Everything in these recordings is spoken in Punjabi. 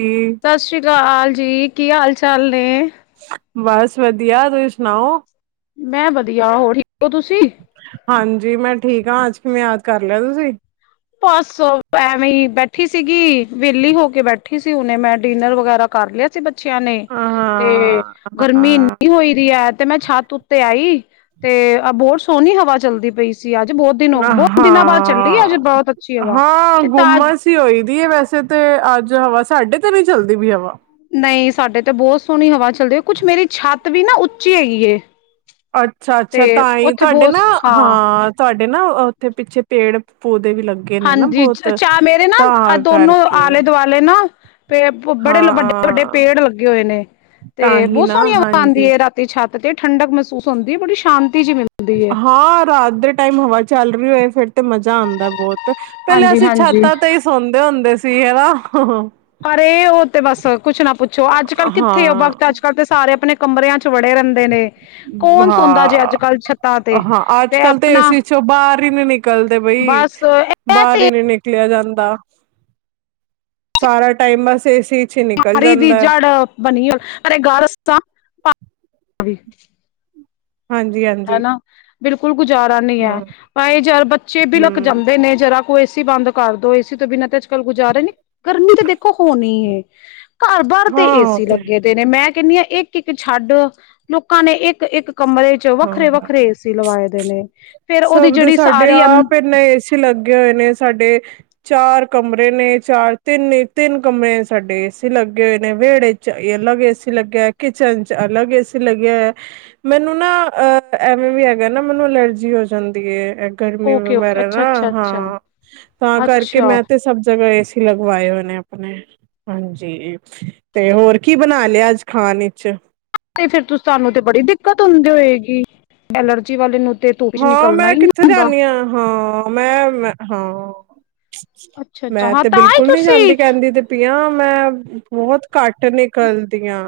ਜੀ ਸਤਿ ਸ੍ਰੀ ਅਕਾਆਲ ਜੀ ਕੀ ਹਾਲ ਚਾਲ ਨੇ ਬਸ ਵਧੀਆ ਤੁਸੀਂ ਸੁਣਾਓ ਮੈਂ ਵਧੀਆ ਹੋਰ ਹੀ ਹ ਹੋ ਤੁਸੀਂ ਹਾਂਜੀ ਮੈਂ ਠੀਕ ਆ ਅੱਜ ਕਿਵੇਂ ਯਾਦ ਕਰ ਲਿਆ ਤੁਸੀਂ ਬਸ ਐਵੇਂ ਹੀ ਬੈਠੀ ਸੀਗੀ ਵਿਹਲੀ ਹੋ ਕੇ ਬੈਠੀ ਸੀ ਉਹਨੇ ਮੈਂ ਡਿਨਰ ਵਗੈਰਾ ਕਰ ਲਿਆ ਸੀ ਬ ਅੱਛਿਆਂ ਨੇ ਤੇ ਹਾਂ ਗਰਮੀ ਇੰਨੀ ਹਾਂ ਹੋਈ ਦੀ ਏ ਤੇ ਮੈਂ ਛੱਤ ਉੱਤੇ ਆਈ ਤੇ ਆ ਬਹੁਤ ਸੋਹਣੀ ਹਵਾ ਚੱਲਦੀ ਪਈ ਸੀ ਸੀ ਅੱਜ ਬਹੁਤ ਦਿਨ ਬਹੁਤ ਦਿਨਾਂ ਬਾਅਦ ਚੱਲੀ ਅੱਜ ਹਾਂ ਬਹੁਤ ਅੱਛੀ ਹਵਾ ਹਾਂ ਤੇ ਤਾਂ ਗੁੰਮਸ ਹੀ ਹੋਈ ਦੀ ਏ ਵੈਸੇ ਤੇ ਅੱਜ ਹਵਾ ਸਾਡੇ ਤੇ ਨ ਚੱਲਦੀ ਵੀ ਹਵਾ ਨਹੀਂ ਸਾਡੇ ਤੇ ਬਹੁਤ ਸੋਹਣੀ ਹਵਾ ਚੱਲਦੀ ਹੈ ਕੁੱਛ ਮੇਰੀ ਛੱਤ ਵੀ ਨਾ ਉੱਚੀ ਹੈਗੀ ਅੱਛਾ ਤੇ ਅੱਛਾ ਤਾਂ ਹੀ ਉੱਥੇ ਤੁਹਾਡੇ ਬਹੁਤ ਨਾ ਹਾਂ ਤੁਹਾਡ ਨਾ ਉੱਥੇ ਪਿੱਛੇ ਪੇੜ ਪੌਦੇ ਵੀ ਲੱਗੇ ਨੇ ਨਾ ਹਾਂਜੀ ਬਹੁਤ ਚਾਹ ਮੇਰੇ ਨਾ ਤਾਂ ਦੋਨੋ ਕਰਕੇ ਆਲੇ ਦੁਆਲੇ ਨਾ ਪੇ ਬੜੇ ਵੱਡੇ ਵੱਡੇ ਹਾਂ ਪੇੜ ਲੱਗੇ ਹੋਏ ਨੇ ਤਾਂ ਤੇ ਹੀ ਬਹੁਤ ਨਾ ਸੋਹਣੀਆਂ ਆਉਂਦੀ ਹਾਂਜੀ ਹੈ ਰਾਤੀ ਛੱਤ ਤੇ ਠੰਡਕ ਮਹਿਸੂਸ ਹੁੰਦੀ ਹੈ ਬੜੀ ਸ਼ਾਂਤ ਹਾਂ ਰਾਤ ਦੇ ਟਾਈਮ ਹਵਾ ਚੱਲ ਰਹੀ ਹੋਏ ਫਿਰ ਤੇ ਮਜ਼ਾ ਆਉਂਦਾ ਬਹੁਤ ਪਹਿਲੇਾਂ ਹਾਂਜੀ ਅਸੀਂ ਹਾਂਜੀ ਛੱਤਾਂ ਤੇ ਹੀ ਸੌਦੇ ਹੁੰਦੇ ਸੀ ਹਨਾ। ਹੁੰ-ਹੂੰ। ਪਰ ਉਹ ਤੇ ਬਸ ਕੁੱਛ ਨਾ, ਪੁੱਛੋ ਅੱਜ ਕੱਲ੍ਹ ਕਿੱਥੇ ਉਹ ਹਾਂ ਵਕਤ ਅੱਜ ਕੱਲ੍ਹ ਤੇ ਸਾਰੇ ਆਪਣੇ ਕਮਰਿਆਂ, ਚ ਵੜੇ ਰਹਿੰਦੇ ਨੇ। ਕੌਣ ਸੌਦਾ ਜੇ ਹਾਂ ਅੱਜ ਕੱਲ੍ਹ ਛੱਤਾਂ ਤੇ ਹਾਂ ਅੱਜ ਤੇ ਕੱਲ ਤਾਂ ਆਪਣਾ ਏਸੀ ਚੋਂ ਬਾਹਰ ਹੀ ਨੀ ਨਿਕਲਦੇ ਬਈ ਬਸ ਇਹ ਤੇ ਬਾਹਰ ਹੀ ਨੀ ਨਿਕਲ, ਨਿਕਲਿਆ ਜਾਂਦਾ, ਸਾਰਾ ਟਾਈਮ ਬਸ ਏ-ਸੀ ਚ ਹੀ ਨਿਕਲ ਬਿਮਾਰੀ ਦੀ ਜਾਂਦਾ ਜੜ ਬਣੀ ਪਰ ਗਾਰਾਂ। ਹਾਂਜੀ-ਹਾਂਜੀ। ਬਿਲਕੁਲ। ਗੁਜ਼ਾਰਾ ਨਹੀਂ ਹੈ, ਭਾਾਈ ਯਾਰ ਬੱਚੇ ਵੀ ਲਕ ਹਮ ਜਾਂਦੇ ਨੇ ਜਰਾ। ਏ-ਸੀ ਬੰਦ ਕਰਦੋ, ਏ-ਸੀ ਤੋਂ ਬਿਨਾਂ ਤੇ ਗੁਜਾਰੇ ਨੇ ਕਰਨੀ ਤਾ ਦੇਖੋ ਹੋਨੀ ਏ ਘਰ-ਬਾਰ ਤੇ ਹਾਂ ਉਹ ਏਸੀ ਤੇ ਲੱਗੇ ਦੇ ਨੇ ਮੈਂ ਕਹਿੰਦੀ ਆ, ਇੱਕ-ਇੱਕ ਛੱਡ ਲੋਕਾਂ ਨੇ ਇੱਕ-ਇੱਕ ਕਮਰੇ ਚ ਵੱਖਰੇ ਹਾਂ, ਵੱਖਰੇ ਏਸੀ ਲਵਾਏ ਦੇ ਨੇ ਫੇਰ ਉਹਦੀ ਸਭ ਦੇ ਜਿਹੜੀ ਸਾਡੇ ਸਾਰੀ ਅੰ ਆਪ ਇਨਾ ਏਸੀ ਲੱਗੇ ਹੋਏ ਨੇ ਸਾਡੇ। ਚਾਰ ਕਮਰੇ ਨੇ, ਚਾਰ ਤਿੰਨ ਤਿੰਨ ਕਮਰੇ ਚ ਸਾਡੇ ਏਸੀ ਲੱਗੇ ਹੋਏ ਨੇ, ਵਿਹੜੇ ਚ ਅਲੱਗ ਏਸੀ ਲੱਗਿਆ ਹੈ, ਕਿਚਨ ਚ ਅਲੱਗ ਏਸੀ ਲੱਗਿਆ ਹੈ ਮੈਨੂੰ ਨਾ। ਅ ਐਵੇਂ ਵੀ ਹੈਗਾ ਨਾ ਮੈਨੂੰ ਅਲਰਜੀ ਹੋ ਜਾਂਦੀ ਏ। ਗਰਮੀ ਓਕੇ ਓਕੇ ਵਗੈਰਾ ਅੱਛਾ ਨਾ, ਅੱਛਾ ਅੱਛਾ ਹਾਂ ਤਾਂ ਕਰਕੇ, ਅੱਛਾ ਮੈਂ ਤੇ ਸਭ ਜਗ੍ਹਾ ਏਸੀ। ਲਗਵਾਏ ਹੋਏ ਨੇ ਆਪਣੇ ਹਾਂਜੀ ਤੇ ਹੋਰ ਕੀ ਬਣਾ ਲਿਆ ਅੱਜ ਖਾਣ ਵਿਚ। ਫਿਰ ਸਾਨੂੰ ਤੇ ਬੜੀ ਦਿੱਕਤ ਹੁੰਦੀ ਹੋਏਗੀ ਐਲਰਜੀ ਵਾਲੇ ਨੂੰ। ਤੇ ਧੁੱਪ ਚ ਹਾਂ, ਨਿਕਲਣਾ ਮੈਂ ਹੀ ਨੀ ਕਿੱਥੇ ਹੁੰਦਾ ਜਾਂਦੀ ਹਾਂ, ਮੈਂ-ਮੈਂ ਹਾਂ ਅੱਛਾ ਅੱਛਾ ਮੈਂ ਹਾਂ ਤੇ ਤਾਂ ਹੀ ਬਿਲਕੁਲ ਨਹੀਂ ਤੁਸੀਂ ਜਾਂਦੀ ਕਹਿੰਦੀ ਤੇਪਿਆ, ਮੈਂ ਬਹੁਤ ਘੱਟ ਨਿਕ ਕਰਦੀਆਂ।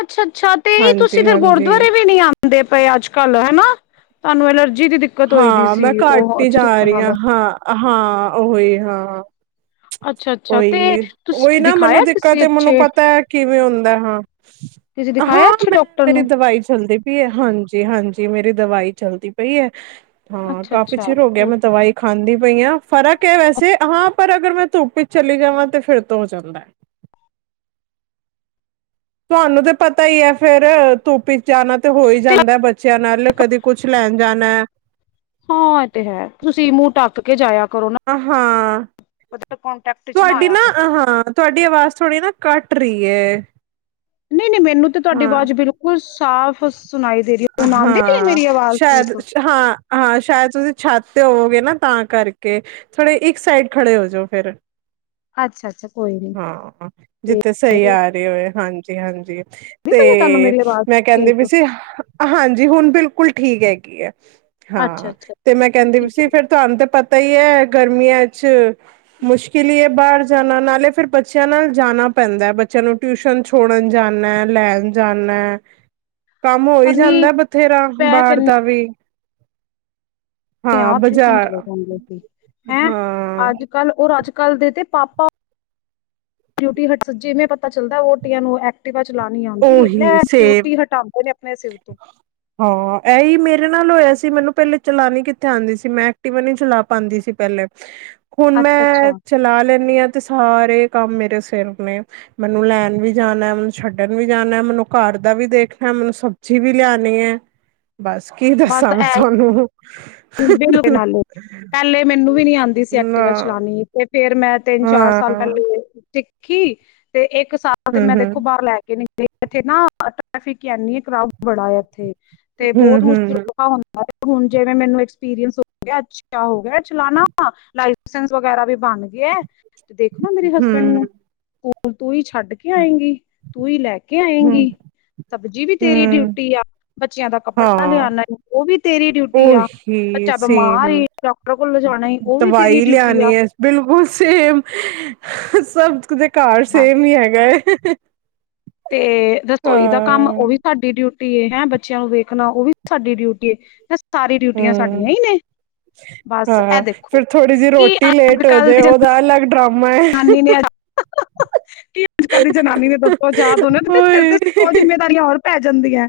ਅੱਛਾ-ਅੱਛਾ ਤੇਹੀ ਤੁਸੀਂ ਦੇ ਗੁਰਦੁਆਰੇ ਵੀ ਨਹੀਂ ਆਦੇ ਪਏ ਅੱਜ-ਕੱਲ ਹੈਨਾ। ਤੁਹਾਨੂੰ ਐਲਰਜ ਹਾਂ ਮੈਂ ਘੱਟ ਹੀ ਜਾ ਰਹੀ ਹਾਂ ਨਾਲ ਹਾਂ ਹਾਂ। ਓਹੀ ਹਾਂ। ਅੱਛਾ-ਅੱਛਾ ਤੇ ੳਹੀ-ਉਹੀ ਤੁਸੀਂ ਨਾ ਮੈਨੂੰ ਦਿਖਾਇਆ ਦਿੱਕਤ ਕਿਸੇ ਤੇ ਮੈਨੂੰ ਅੱਛੇ ਪਤਾ ਹੈ, ਕਿਵੇਂ ਹੁੰਦਾ ਕਿਸੇ ਦਿਖਾਇਆ ਹਾਂ-ਹਾਂ ਅੱਛੇ ਮੈਂ ਡਾਕਟਰ ਮੇਰੀ ਨੂੰ ਦਵਾਈ ਚੱਲਦੀ ਹਾਂਜੀ-ਹਾਂਜੀ, ਮੇਰੀ ਦਵਾਈ ਚੱਲਦੀ ਪਈ ਹੈ। ਹੂ, ਕਾਫ਼ੀ ਅੱਛਾ-ਅੱਛਾ ਚਿਰ ਹੋ ਗਿਆ, ਮੈਂ ਦਵਾਈ ਖਾਂਦੀ। ਪਈਆਂ ਫਰਕ ਹੈ, ਵੈਸੇ ਹਾਂ ਪਰ ਅਗਰ, ਮੈਂ ਧੁੱਪ ਵਿੱਚ ਚਲੀ ਜਾਵਾਂ ਤੇ ਫਿਰ ਤੋਂ ਹੋ ਜਾਂਦਾ ਹੈ। ਤੁਹਾਨੂੰ ਤੇ ਪਤਾ ਹੀ ਹੈ ਫੇਿਰ, ਧੂਪ੍ ਹੀ ਜਾਣਾ ਤਾਂ ਹੋ ਹੀ ਤੇ ਜਾਂਦਾ ਬੱਚਿਆਂ ਨਾਲ ਕਦੇ ਕੁਛ ਲੈਣ ਜਾਣਾ। [inaudible] ਹਾਂ ਇਹ ਤੇ ਹੈ ਤੁਸੀਂ ਮੂੰਹ ਟੱਕ ਕੇ ਜਾਇਆ ਕਰੋ ਨਾ ਆਹ ਹਾਂ। ਕੋਂਟੈਕਟ ਚ ਤੁਹਾਡੀ ਆਇਆ ਨਾ ਕਰੋ। ਹਾਂ ਤੁਹਾਡੀ ਆਵਾਜ਼ ਥੋੜੀ ਨਾ ਘੱਟ [inaudible] ਨਹੀਂ ਨਹੀਂ ਮੈਨੂੰ ਤੇ ਤੁਹਾਡੀ ਹਾਂ ਆਵਾਜ਼ ਬਿਲਕੁਲ ਸਾਫ ਸੁਣਾਈ ਦੇ ਰਹੀ ਉਹ ਨ ਆਉਂਦੀ ਰ ਆ ਹਾਂ ਮੇਰੀ ਆਵਾਜ਼ ਸ਼ਾਇਦ ਠੀਕ। ਹਾਂ ਹਾਂ ਸ਼ਾਇਦ ਤੁਸੀਂ ਛਾਤ ਤੇ ਹੋਵੋਗੇ ਨਾ ਤਾਂ ਕਰਕੇ ਥੋੜੇ ਇੱਕ ਸਾਈਡ ਖੜੇ ਹੋ ਜਾਓ ਫਿਰ। ਅੱਛਾ-ਅੱਛਾ ਕੋਈ ਨੀ ਹਾਂ ਤੇ ਜਿੱਥੇ ਸਹੀ ਆਉਂਦੀ ਆ ਰਹੇ ਹੋਏ ਹਾਂਜੀ। ਤੇ ਹਾਂਜੀ। ਪਈ ਹੈ ਤੁਹਾਨੂੰ ਤੇ ਮੇਰੀ ਆਵਾਜ਼ ਮੈਂ ਕਹਿੰਦੀ ਠੀਕ ਵੀ ਸੀ ਹਾਂਜੀ ਹੁਣ ਬਿਲਕੁਲ ਠੀਕ ਹੈਗੀ ਆ। ਹਾਂ ਅੱਛਾ-ਅੱਛਾ ਤੇ ਮੈਂ ਕਹਿੰਦੀ ਠੀਕ ਸੀ ਐ। ਫਿਰ ਤੁਹਾਨੂੰ ਤੇ ਪਤਾ ਤਾਂ ਹੀ ਹੈ ਗਰਮੀਆਂ ਚ ਮੁਸ਼ਕਿਲ ਹੀ ਹੈ ਬਾਹਰ ਜਾਣਾ ਨਾਲੇ ਫੇਿਰ ਬੱਚਿਆਂ ਨਾਲ ਜਾਣਾ ਪੈਂਦਾ, ਬੱਚਿਆਂ ਨੂੰ ਟਿਊਸ਼ਨ ਛੋੜਨ ਜਾਣਾ ਲੈਣ ਜਾਣਾ ਕੰਮ ਜਾਂਦਾ ਬਥੇਰਾ ਬਾਹਰ ਦਾ ਵੀ ਤੇ ਹਾਂ ਆ ਟਿਊਸ਼ਨ ਬਾਜ਼ਾਰ ਚਲੇ ਜਾਂਦੇ ਸੀ ਹੈਂ ਹਾਂ ਅੱਜ ਕੱਲ੍ਹ ਉਹ ਰਾਜ ਕੱਲ ਦੇ ਤੇ ਪਾਪਾ ਡਿਊਟੀ ਹਟ ਜਿਵੇਂ ਪਤਾ ਚੱਲਦਾ ਦੀਆਂ ਨੂੰ [inaudible] ਐਕਟਿਵਾ ਚਲਾਣੀ ਆਉਂਦੀ ਇਹ ਉਹੀ ਲੈ ਸੇਮ ਡਿਊਟੀ ਹਟਾਉਂਦੇ ਨੇ ਆਪਣੇ ਸਿਰ ਤੋਂ ਰੇ ਨਾਲ ਹੋਇਆ ਸੀ ਮੈਨੂੰ ਪਹਿਲੇ ਚਲਾਣੀ ਕਿੱਥੇ ਆਉਂਦੀ ਸੀ। ਮੈਂ ਐਕਟੀਵਾ ਨੀ ਚਲਾ ਪਾਉਦੀ ਸੀ ਪਹਿਲੇ। ਹੁਣ ਮੈਂ ਚਲਾ ਲੈਂਦੀ ਹਾਂ ਤੇ ਸਾਰੇ ਕੰਮ ਮੇਰੇ ਸਿਰ ਨੇ ਮੈਨੂੰ ਲੈਣ ਵੀ ਜਾਨਾ ਛੱਡ [inaudible] ਵੀ ਜਾਣਾ ਮੈਨੂੰ ਘਰ ਦਾ ਵੀ ਦੇਖਣਾ ਮੈਨੂੰ ਸਬਜ਼ੀ ਵੀ ਲਿਆਉਣੀ ਹੈ। ਬਸ ਕੀ ਦੱਸਾਂ ਮੈਂ ਤੁਹਾਨੂੰ। [unintelligible] ਪਹਿਲੇ ਮੈਨੂੰ ਵੀ ਨੀ ਆਉਂਦੀ ਸੀ ਨਾ ਐਕਟੀਵਾ ਚਲਾਉਣੀ ਤੇ ਫੇਰ ਮੈਂ ਤਿੰਨ ਚਾਰ ਸਾਲ ਹਾਂ ਪਹਿਲੇ ਸਿੱਖੀ ਤੇ ਇੱਕ ਇੱਕ ਸਾਲ ਤੇ ਮੈਂ ਹਮ ਦੇਖੋ ਹਮ ਬਾਹਰ ਲੈ ਕੇ ਨੀ ਇੱਥੇ ਨਾ ਟ੍ਰੈਫਿਕ ਇਨੀ ਹੈ ਕਰਾਊਡ ਬੜਾ ਹੈ ਇੱਥੇ ਤੇ ਬਹੁਤ ਹਮ ਹਮ ਮੁਸ਼ਕਿਲਾ ਹੁੰਦਾ ਹੁਣ ਜਿਵੇਂ ਮੈਨੂੰ ਏਕਸਪੀਰੀਸ ਹੋ ਅੱਛਾ ਹੋ ਗਿਆ। ਚਲਾਣਾ ਵਾ। ਲਾਇਸੈਂਸ ਵਗੈਰਾ ਵੀ ਬਣ ਗਿਆ। ਤੇ ਦੇਖੋ ਨਾ ਮੇਰੇ ਹਸਬੈਂਡ ਹਮ ਨੂੰ। ਤੂੰ ਹੀ ਛੱਡ ਕੇ ਆਏਂਗੀ। ਤੂੰ ਹੀ ਲੈ ਕੇ ਹਮ ਆਏਂਗੀ। ਸਬਜੀੀ ਵੀ ਤੇਰੀ ਹਮ ਡਿਊਟੀ ਆ। ਬੱਚਿਆਂ ਦਾ ਕੱਪੜਾ ਹਾਂ ਲਿਆਉਦਾ। ਉਹ ਵੀ ਤੇਰੀ ਡਿਊਟੀ ਆ। ਕਿ ਬੱਚਾ ਬਿਮਾਰ ਸੇਮ ਏ ਡਾਕਟਰ ਕੋਲ ਲਿਜਾਣਾ ਈ ਉਹ ਵੀ ਤੇਰੀ ਦਵਾਈ ਡਿਊਟੀ ਆ ਲਿਆਉਣੀ ਹੈ। ਬਿਲਕੁਲ ਸੇਮ। ਸਭ [unintelligible] ਘਰ ਬਸ ਸੇਮ ਹੀ ਹੈਗਾ। ਹੱ ਤੇ ਰਸੋਈ ਦਾ ਕੰਮ ਉਹ ਵੀ ਸਾਡੀ ਡਿਊਟੀ ਟੀ ਏ ਹੈਂ ਬੱਚਿਆਂ ਨੂੰ ਵੇਖਣਾ ਉਹ ਵੀ ਸਾਡੀ ਡਿਊਟੀ ਏ। ਸਾਰੀ ਡਿਊਟੀਆਂ ਸਾਡੀਆਂ ਹਮ ਹੀ ਨੇ। ਬਸ ਇਹ ਹਾਂ ਦੇਖੋ ਫਿਰ ਥੋੜ੍ਹੀ ਜਿਹੀ ਕਿ ਰੋਟੀ ਅੱਜ ਲੇਟ ਹੋ ਕੱਲ ਜਾਏ ਦੀ ਜ ਉਹਦਾ ਅਲੱਗ ਡਰਾਮਾ ਹੈ ਜਨਾਨੀ ਨੇ ਕੀ ਅੱਜ ਕੱਲ ਦੀ ਜਨਾਨੀ ਨੇ ਦੁੱਧੋ ਜਾ ਦੋਨੇ ਸਿਰ ਤੇ ਓਏ ਜਿੰਮੇਦਾਰੀਆਂ ਹੋਰ ਪੈ ਜਾਂਦੀਆਂ।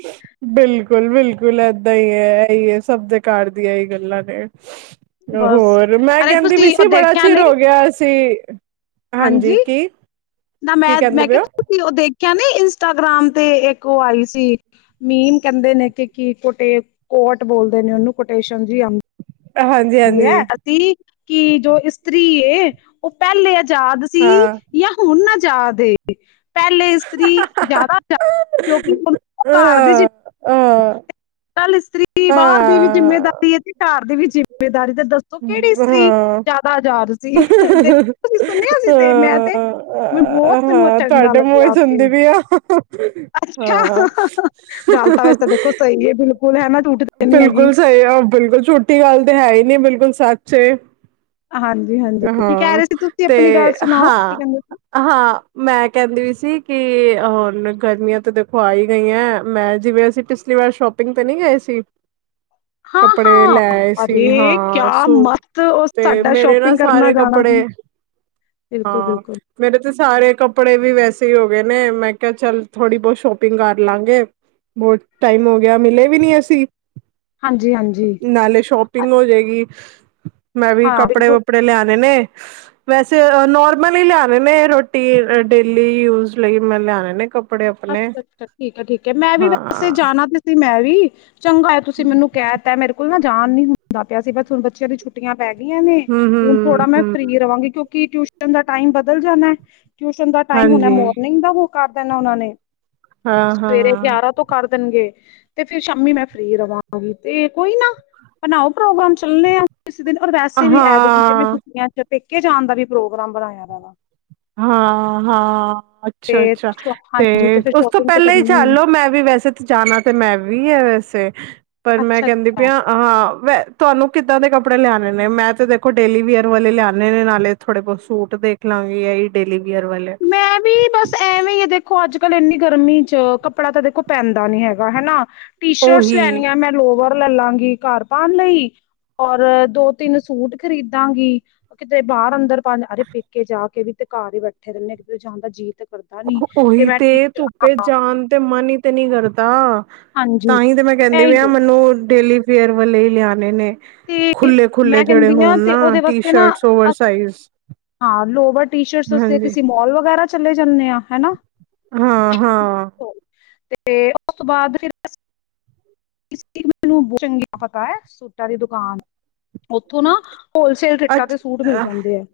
ਬਿਲਕੁਲ ਬਿਲਕੁਲ, ਬਿਲਕੁਲ ਏਦਾਂ ਹੀ ਹੈ। ਇਹੀ ਹੈ। ਸਭ ਦੇਕਾਰ ਦੀਆਂ ਹੀ ਗੱਲਾਂ ਨੇ। ਬਸ। ਹੋਰ ਮੈਂ ਅਰੇ ਕਹਿੰਦੀ ਵੀ ਤੁਸੀਂ ਉਹ ਸੀ ਬੜਾ ਦੇਖਿਆ ਚਿਰ ਨਹੀਂ ਹੋ ਗਿਆ ਸੀ ਹਮ ਹਾਂਜੀ। ਨਾ ਕੀ ਮੈਂ ਕਹਿੰਦੇ ਮੈਂ ਪਏ ਕਿਹਾ ਹੋ ਤੁਸੀਂ ਉਹ ਦੇਖਿਆ ਨ ਇੰਸਟਾਗ੍ਰਾਮ। ਤੇ ਇੱਕ ਉਹ ਆਈ ਸੀ। ਮੀਮ ਕਹਿੰਦੇ ਨੇ ਕਿ ਕੀ ਕੋਟੇ ਕੋਟ ਬੋਲਦੇ ਨੇ ਉਹਨੂੰ ਕੋਟੇਸ਼ਨ ਜੀ ਆ ਹਾਂਜੀ ਹਾਂਜੀ [unintelligible] ਉਹ ਪਹਿਲੇ ਅ ਯਾਦ ਸੀ ਹਾਂ ਜਾਂ ਹੁਣ ਨਾ ਜਾ ਦੇ। ਪਹਿਲੇ ਇਸਤਰੀ ਜ਼ਿਆਦਾ ਆਹ ਹੋ ਅੱ ਕੱਲ ਇਸਤਰੀ ਬਾਹਰ ਦੀ ਵੀ ਹਾਂ ਜਿੰਮੇਦਾਰੀ ਹੈ। ਤੇ ਘਰ ਦੀ ਵੀ ਜਿਮ ਦਾਰੀ ਤੇ ਦੱਸ ਕਿਹੜੀ ਇਸਤਰੀ ਜ਼ਿਆਦਾ ਆਜ਼ਾਰ ਦੇਖ ਤੁਂ ਸੁਣਿਆ ਸੀ ਹਾਂ ਤੇ ਮੈਂ ਤੇ ਮ ਬਹੁਤ ਮੈਨੂੰ ਹਾਂ ਚੰਗਾ ਤੁਹਾਡੇ ਮੂੰਹ ਲੱਗਿਆ ਹੀ ਉੱਥ। ਸੁਣਦੀ [unintelligible] ਹਾਂ ਗੱਲ ਤਾਂ ਵੈਸੇ ਦੇਖੋ ਸਹੀ ਹੈ ਬਿਲਕੁਲ ਹੈ ਨਾ ਝੂਠ ਤੇ ਨੀ ਹੈਗੀ। ਬਿਲਕੁਲ ਸਹੀ ਆਹ ਬਿਲਕੁਲ ਛੋਟੀ ਗੱਲ ਤੇ ਹੈ। ਹੀ ਨਹੀਂੀ ਬਿਲਕੁਲ ਸੱਚ ਏ ਹਾਂਜੀ-ਹਾਂਜੀ ਕੀ ਕਹਿ ਹਾਂ ਰਹੇ ਸੀ ਤੁਸੀਂ ਤੇ ਆਪਣੀ ਗੱਲ ਸੁਣਾਓ ਕੀ ਹਾਂ, ਕਹਿੰਦੇ ਸੀ? ਹਾਂ, ਮੈਂ ਕਹਿੰਦੀ ਵੀ ਸੀ ਕੀ ਹੁਣ ਗਰਮੀਆਂ ਤੇ ਦੇਖੋ ਆਈ ਗਈਆਂ, ਮੈਂ ਜਿਵੇਂ ਅਸੀਂ ਪਿਛਲੀ ਵਾਰ ਸ਼ੋਪਿੰਗ ਤੇ ਨੀ ਗਏ ਸੀ। ਹਾਂ ਕੱਪੜੇ ਹਾਂ, ਲੈ ਆਏ ਸੀ ਅਰੇ ਹਾਂ ਕਿਆ ਸੂਟ ਮਸਤ ਉਹ ਤੇ ਸਾਡਾ ਮੇਰੇ ਨਾ ਸ਼ੋਪਿੰਗ ਕਰ ਸਾਰੇ ਕੱਪੜੇ, ਹਾਂ ਬਿਲਕੁਲ-ਬਿਲਕੁਲ ਮੇਰੇ ਤੇ ਸਾਰੇ ਕੱਪੜੇ ਵੀ ਵੈਸੇ ਹੀ ਹੋ ਗਏ ਨੇ ਮੈਂ ਕਿਹਾ ਚੱਲ ਥੋੜ੍ਹੀ ਬਹੁਤ ਸ਼ੋਪਿੰਗ ਕਰ ਲਾਂਗੇ, ਬਹੁਤ ਟਾਈਮ ਹੋ ਗਿਆ, ਮਿਲੇ ਵੀ ਨੀ ਅਸੀਂ। ਹਾਂਜੀ-ਹਾਂਜੀ ਨਾਲੇ ਸ਼ੋਪਿੰਗ ਹੋਜੇਗੀ। ਮੈਂ ਵੀ ਹਾਂ ਕੱਪੜੇ, ਬਿਲਕੁਲ ਆ ਨੇ ਨ, ਵੈਸੇ ਨੋਰਮਲ ਹੀ ਲਿਆਣੇ ਨੇ ਰੋਟੀਨ ਡੇਲੀ ਯੂਜ ਲਈ ਮੈਂ ਲਿਆਣੇ ਨੇ ਕਪ ਅੱਛਾ ਅੱਛਾ, ਠੀਕ ਹੈ ਠੀਕ ਹੈ, ਮੈਂ ਵੀ ਵੈਸੇ ਹਾਂ ਜਾਣਾ ਵੀ ਸੀ ਮੈਂ [unintelligible] ਚੰਗਾ ਹੋਇਆ, ਤੁਸੀਂ ਮੈਨੂੰ ਕਹਿ ਤੇ, ਮੇਰੇ ਕੋਲ ਨਾ ਨਾ ਨੀ, ਹੁੰਦਾ ਪਿਆ ਸੀ, ਬਸ ਹੁਣ ਬੱਚਿਆਂ ਦੀ ਛੁੱਟੀਆਂ ਪੈ ਗਿਆਂ ਨੇ ਹਮ ਹੁਣ ਹਮ ਥੋੜਾ ਮੈਂ ਹਮ ਫ੍ਰੀ ਰਹਾਂਗੀ, ਕਿਉਂਕਿ ਟਿ ਨ ਦਾ ਟਾਈਮ ਬਦਲ ਜਾਣਾ ਹੈ। ਟਿਊਸ਼ਨ ਦਾ ਟਾਈਮ ਹੋਣਾ ਹਾਂਜੀ ਮੋਰਨਿੰਗ ਦਾ ਮੁ ਉਹਨਾਂ ਨੇ ਹਾਂ ਸਵੇਰੇ ਹਾਂ ਗਿਆਰਾਂ ਤੋਂ ਕਰ ਦੇਣਗੇ। ਤੇ ਫਿਰ ਸ਼ਾਮੀ ਮੈਂ ਫ੍ਰਰੀ ਰਵਾਂਗੀ, ਤੇ ਕੋਈ ਨਾ ਬਣਾਓ ਪ੍ਰੋਗਰਾਮ ਚਲਣੇ ਆ ਕਿਸੇ ਦਿਨ, ਔਰ ਵੈਸੇ ਵੀ ਐਦਕੀ ਤੇ ਮੈਂ ਹਾਂ ਛੁਟੀਆਂ ਚ ਪੇਕੇ ਜਾਣ ਦਾ ਵੀ ਪ੍ਰੋਗਰਾਮ ਬਣਾਇਆ ਦਾ ਵਾ। ਹਾਂ ਹਾਂ, ਅੱਛਾ ਤੇ ਅੱਛਾ ਤੇ ਹਾਂਜੀ ਫਿਰ ਉਸ ਤੋਂ ਸ਼ੋਪਿੰਗ ਤੇ ਪਹਿਲਾਂ ਹੀ ਕਰਨੀ ਚੱਲੋ, ਮੈਂ ਵੀ ਵੈਸੇ ਜਾਣਾ, ਤੇ ਮੈਂ ਵੀ ਆ ਵੈਸੇ ਪਰ ਮੈਂ ਕਹਿੰਦੀ ਅੱਛਾ-ਅੱਛਾ ਪਈ ਹਾਂ ਵ ਨੂੰ ਕਿੱਦਾਂ ਦੇ ਕੱਪੜੇ ਲਿਆਉਣੇ ਨੇ? ਮੈਂ ਤੇ ਦੇਖੋ, ਡੇਲੀ ਵੀੇਅਰ ਵਾਲੇ ਲਿਆਉਣੇ ਨੇ, ਨਾਲੇ ਥੋੜੇ-ਬਹੁਤ ਸੂਟ ਦੇਖ ਲਵਾਂਗੀ ਆ [unintelligible] ਵੀਅਰ ਵਾਲੇ ਮੈਂ ਵੀ ਬਸ ਐਵੇਂ ਹੀ ਆ। ਦੇਖੋ, ਅੱਜ ਕੱਲ ਇੰਨੀ ਗਰਮੀ ਚ ਕੱਪੜਾ ਤਾਂ ਦੇਖੋ ਪੈਂਦਾ ਨੀ ਹੈਗਾ, ਹਨਾ? ਟੀ-ਸ਼ਰਟਸ ਉਹੀ ਲੈਣ ਆ, ਮੈਂ ਲੋਵ ਲੈ ਲਾਂਗੀ, ਘਰ ਪਾਣ ਲਈ। ਔਰ ਦੋ-ਤਿੰਨ ਸੂਟ ਖਰੀਦਾਂਗੀ, ਕਿਤੇ ਬਾਹਰ ਅੰਦਰ ਅਰੇ ਪੇਕੇ ਜਾ ਕੇ ਵੀ ਤੇ ਘਰ ਹੀ [unintelligible] ਉਹੀ ਮੈਂ ਤੇ, ਟੀ ਧੁੱਪੇ ਜਾਣ ਤੇ ਮਨ ਹੀ ਤੇ ਨੀ ਕਰਦਾ। ਤਾਂ ਹਾਂਜੀ ਤਾਂ ਹੀ ਤੇ ਮੈਂ ਕਹਿੰਦੀ ਇਹੀ ਪਈ ਆ ਮੈਨੂੰ ਡੇਲੀ ਫੇਅਰ ਵਾਲੇ ਈ ਲਿਆਣੇ ਨੇ। ਤੇ ਖੁੱਲੇ ਖੁੱਲੇ ਮੈਂ ਜਿਹੜੇ ਕਹਿੰਦੀ ਆਂ ਹੋਣ ਤੇ ਨਾ ਉਹਦੇ ਟੀ ਵਾਸਤੇ ਨਾ ਸ਼ਰਟਸ ਓਵਰ ਅ ਸਾਈਜ਼ ਹਾਂ ਲੋਵਰ ਟੀ-ਸ਼ਰਟਸ ਵਾਸਤੇ ਹਾਂਜੀ ਕਿਸੇ ਮੋਲ ਵਗੈਰਾ ਚਲੇੇ ਜਾਨੇ ਆ ਹਨਾ। ਹਾਂ ਹਾਂ ਤੇ ਉਸ ਤੋਂ ਬਾਅਦ ਫਿਰ ਇਸ ਲਈ ਮੈਨੂੰ ਬਹੁਤ ਚੰਗੀ ਤਰਾਂ ਪਤਾ ਹੈ, ਸੂਟਾਂ ਦੀ ਦੁਕਾਨ ਉੱਥੋਂ ਨਾ ਹੋਲਸੇਲ ਰੇਟਾਂ ਅੱਛ ਤੇ ਸੂਟ ਮਿਲ ਅ ਜਾਂਦੇ ਐ।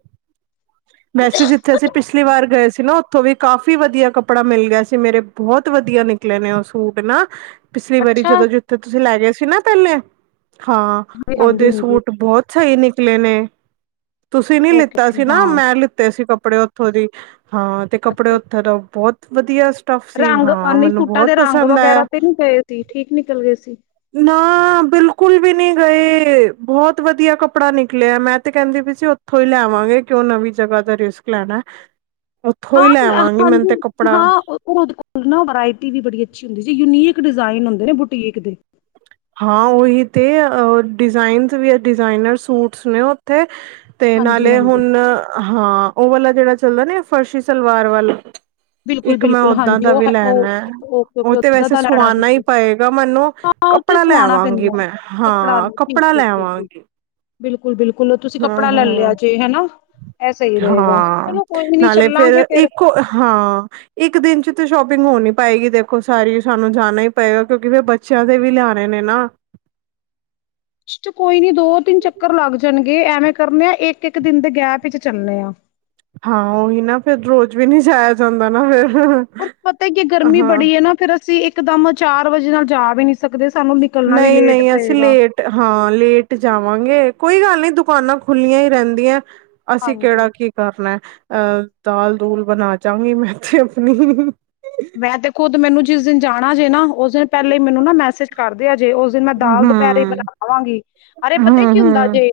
ਵੈਸੇ ਜਿੱਥੇ ਅਸੀਂ ਪਿਛਲੀ ਵਾਰ ਗਏ ਸੀ ਨਾ ਉੱਥੋਂ ਵੀ ਕਾਫ਼ੀ ਵਧੀਆ ਕੱਪੜਾ ਮਿਲ ਗਿਆ ਸੀ, ਮੇਰੇ ਬਹੁਤ ਵਧੀਆ ਨਿਕਲੇ ਨੇ ਉਹ ਸੂਟ ਨਾ। ਪਿਛਲੀ ਵਾਰੀ ਅੱਛਾ ਜਦੋਂ ਜਿੱਥੇ ਤੁਸੀਂ ਲੈ ਗਏ ਸੀ ਨਾ ਤੱਲ ਐ। ਹਾਂ, ਹਾਂਜੀ ਉਹਦੇ ਹਾਂਜੀ ਸੂਟ ਬਹੁਤ ਸਹੀ ਨਿਕਲੇ ਨੇ। [unintelligible] ਤੁਸੀਂ ਨੀ ਓਕੇ ਲਿੱਤਾ ਅੱਜ। ਓਕੇ ਨਾ ਹਾਂ ਮੈਂ ਲਿੱਤੇ ਸੀ ਕੱਪੜੇ ਉੱਥੋਂ ਦੀ ਹਾਂ ਤੇ ਕੱਪੜੇ ਅੱਛਾ ਉੱਥੇ ਤਾਂ ਬਹੁਤ ਵਧੀਅਸ ਟਫ ਸੀ ਰੰਗ ਅ, ਹਾਂ ਨਹੀਂ ਮੈਨੂੰ ਸੂਟਾਂ ਬਹੁਤ ਦੇ ਰੰਗ ਪਸੰਦ ਵਗੈਰਾ ਆਇਆ, ਤੇ ਨਹੀਂ ਗਏ ਸੀ ਠੀਕ ਨਿਕਲ ਗਏ ਸੀ ਨਾ ਬਿਲਕੁਲ ਵੀ ਨੀ। ਸਹੀ ਬਹੁਤ ਵਧੀਆ ਕੱਪੜਾ ਨਿਕਲਿਆ, ਮੈਂ ਤੇ ਕਹਿੰਦੀ ਵੀ ਸੀ ਉੱਥੋਂ ਹੀ ਲੈ ਆਵਾਂਗੇ। ਕਿਉਂ ਨਵੀਂ ਜਗ੍ਹਾ ਦਾ ਰਿਸਕ ਲੈਣਾ। ਉੱਥੋਂ ਹੀ ਹਾਂ ਲੈਵਾਂਗੀ ਮੈਨੂੰ ਹਾਂਜੀ ਤੇ ਕੱਪੜਾ ਹਾਂ ਉਹਦੇ ਕੋਲ ਨਾ ਵਰਾਇਟੀ ਵੀ ਬੜੀ ਅੱਛੀ ਹੁੰਦੀ ਸੀ ਯੂਨੀਕ। ਡਿਜ਼ਾਇਨ ਹੁੰਦੇ ਨੇ ਬੁਟੀਕ ਦੇ। ਹਾਂ ਉਹੀ ਤੇ ਅ ਡਿਜ਼ਾਈਨਜ਼ ਵੀ ਐ ਡਿਜ਼ਾਈਨਰ ਸੂਟਸ ਨੇ ਉੱਥੇ। ਤੇ ਹਾਂਜੀ ਨਾਲੇ ਹਾਂਜੀ ਹੁਣ ਆਂ। ਹਾਂ ਉਹ ਵਾਲਾ ਜਿਹੜਾ ਚੱਲਦਾ ਨਾ ਫਰਸ਼ੀ ਸਲਵਾਰ ਵੱਲ- ਬਿਲਕੁਲ ਇੱਕ ਮੈਂ ਬਿਲਕੁਲ ਓਦਾਂ ਹਾਂਜੀ ਦਾ ਉਹ ਵੀ ਹੈ- ਲੈਣਾ ਉਹ ਐ, ਓਕੇ ਉਹ ਓਕੇ ਤੇ ਓਦਾਂ ਵੈਸੇ ਦਾ ਲੈਣਾ ਸੁਆਣਾ ਹੀ ਤੁਸੀਂ ਪਏਗਾ ਮੈਨੂੰ। ਹਾਂ ਉੱਥੇ ਕੱਪੜਾ ਸਵਾਣਾ ਲੈਵਾਂਗੀ ਪੈਂਦਾ ਮੈਂ, ਹਾਂ ਠੀਕ ਠੀਕ ਕੱਪੜਾ ਠੀਕ ਠੀਕ ਲੈਵਾਂਗੀ। ਬਿਲਕੁਲ ਬਿਲਕ। ਕੋਲੋਂ ਤੁਸੀਂ ਹਾਂ ਕੱਪੜਾ ਲੈ ਹਾਂ ਲਿਆ ਜੇ ਹੈਨਾ ਇਹ ਸਹੀ ਰਹੇਗਾ ਹਾਂ ਚਲੋ ਕੋਈ ਨੀ ਨਾਲੇ ਫੇਰ ਚੱਲਾਂਗੇ ਫਿਰ। ਇੱਕ ਹਾਂ ਇੱਕ ਦਿਨ ਚ ਤਾਂ ਸ਼ੋਪਿੰਗ ਹੋ ਨੀ ਪਾਏਗੀ ਦੇਖੋ ਸਾਰੀ ਸਾਨੂੰ ਜਾਣਾ ਹੀ ਪਏਗਾ, ਕਿਉਂਕਿ ਫਿਰ ਬੱਚਿਆਂ ਦੇ ਵੀ ਲਿਆਣੇ ਨੇ ਨਾ ਇਸ ਚ ਕੋਈ ਨੀ ਦੋ ਤਿੰਨ ਚੱਕਰ ਲੱਗ ਜਾਣਗੇ, ਐਵੇਂ ਕਰਨੇ ਆ ਇੱਕ- ਇੱਕ ਦਿਨ ਦੇ ਗੈਪ ਵਿੱਚ ਚੱਲੇ ਆ। ਹਾਂ ਉਹੀ ਨਾ ਫਿਰ ਰੋਜ਼ ਵੀ ਨੀ ਜਾਇਆ ਜਾਂਦਾ ਨਾ ਫਿਰ। ਉਹ ਪਤਾ ਕੀ ਐ ਗਰਮੀ ਹਾਂ ਬੜੀ ਐ ਨਾ ਫਿਰ ਅਸੀਂ ਇੱਕਦਮ ਚਾਰ ਵਜੇ ਨਾਲ ਜਾ ਵੀ ਨਹੀਂੀ ਸਕਦੇ ਸਾਨੂੰ ਨਿਕਲਣਾ ਵੀ ਨਹੀਂ ਲੇਟ ਨਹੀਂ ਅਸੀਂ ਪਏਗਾ ਲੇਟ ਹਾਂ ਲੇਟ ਜਾਵਾਂਗੇ। ਕੋਈ ਗੱਲ ਨੀ ਦੁਕਾਨਾਂ ਖੁੱਲੀਆਂ ਹੀ ਰਹਿੰਦੀਆਂ। ਅਸੀਂ ਹਾਂਜੀ ਕਿਹੜਾ ਕੀ ਕਰਨਾ ਹੈ। ਅਹ ਦਾਲ ਦੂਲ ਬਣਾ ਜਾਗੀ ਮੈ ਤੇ ਆਪਣੀ। ਮੈਂ ਤੇ ਖੁਦ ਮੈਨੂੰ ਜਿਸ ਦਿਨ ਜਾਣਾ ਜੇ ਨਾ ਉਸ ਦਿਨ ਪਹਿਲੇ ਮੈਨੂੰ ਨਾ ਮੈਸੇਜ ਕਰਦੇ ਔ ਜੇ ਉਸ ਦਿਨ ਮੈਂ ਹਮ ਦਾਲ ਦੁਪਹਿਰੇ ਹਮ ਬਣਾਵਾਂਗੀ, ਅਰੇ ਪਤਾ ਕੀ ਹਮ ਹੁੰਦਾ ਹਮ ਜੇ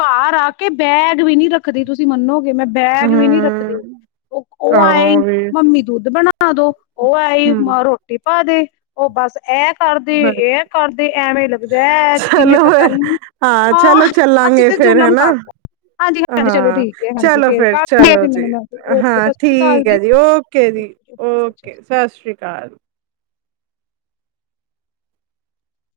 ਘ ਆ ਕੇ ਬੈਗ ਵੀ ਨੀ ਰੱਖਦੇ ਤੁਸੀ ਮੰਨੋ, ਜੇ ਮੈਂ ਬੈਗ ਵੀ ਨੀ ਰੱਖਦੇ, ਹਮ ਉਹ ਉਹ ਆਹੋ ਆਏ ਈ ਵੀ ਨ ਦੋ ਉਹ ਆਈ ਹਮ ਮੈਂ ਰੋਟੀ, ਪਾਦੇ ਔ ਬਸ। ਐ ਕਰਦੀ ਏ ਹਾਂਜੀ ਕਰਦੀ ਐਵੇ ਲਗਦਾ ਜਿਵੇ ਚਲੋ ਪਤਾ ਫਿਰ ਨੀ ਚਲੋ ਹਾਂ ਅਸੀ ਚੱਲਾਂਗੇ ਤੇ ਫੇਰ ਜੁਲਮ ਹਨਾ ਕਰਤਾ ਹਾਂਜੀ ਚੱਲੋ ਹਾਂ ਠੀਕ ਹਾਂਜੀ ਚਲੋ ਫਿਰ ਕਰਦੀ ਆ ਚਲੋ ਫਿਰ ਜੀ ਮੈਂ, ਹਾਂ ਸਾਸਰੀ ਕਾਲ ਠੀਕ ਜੀ। ਹੈ ਓਕੇ ਜੀ ਓਕੇ ਸਤਿ ਸ਼੍ਰੀ ਅਕਾਲ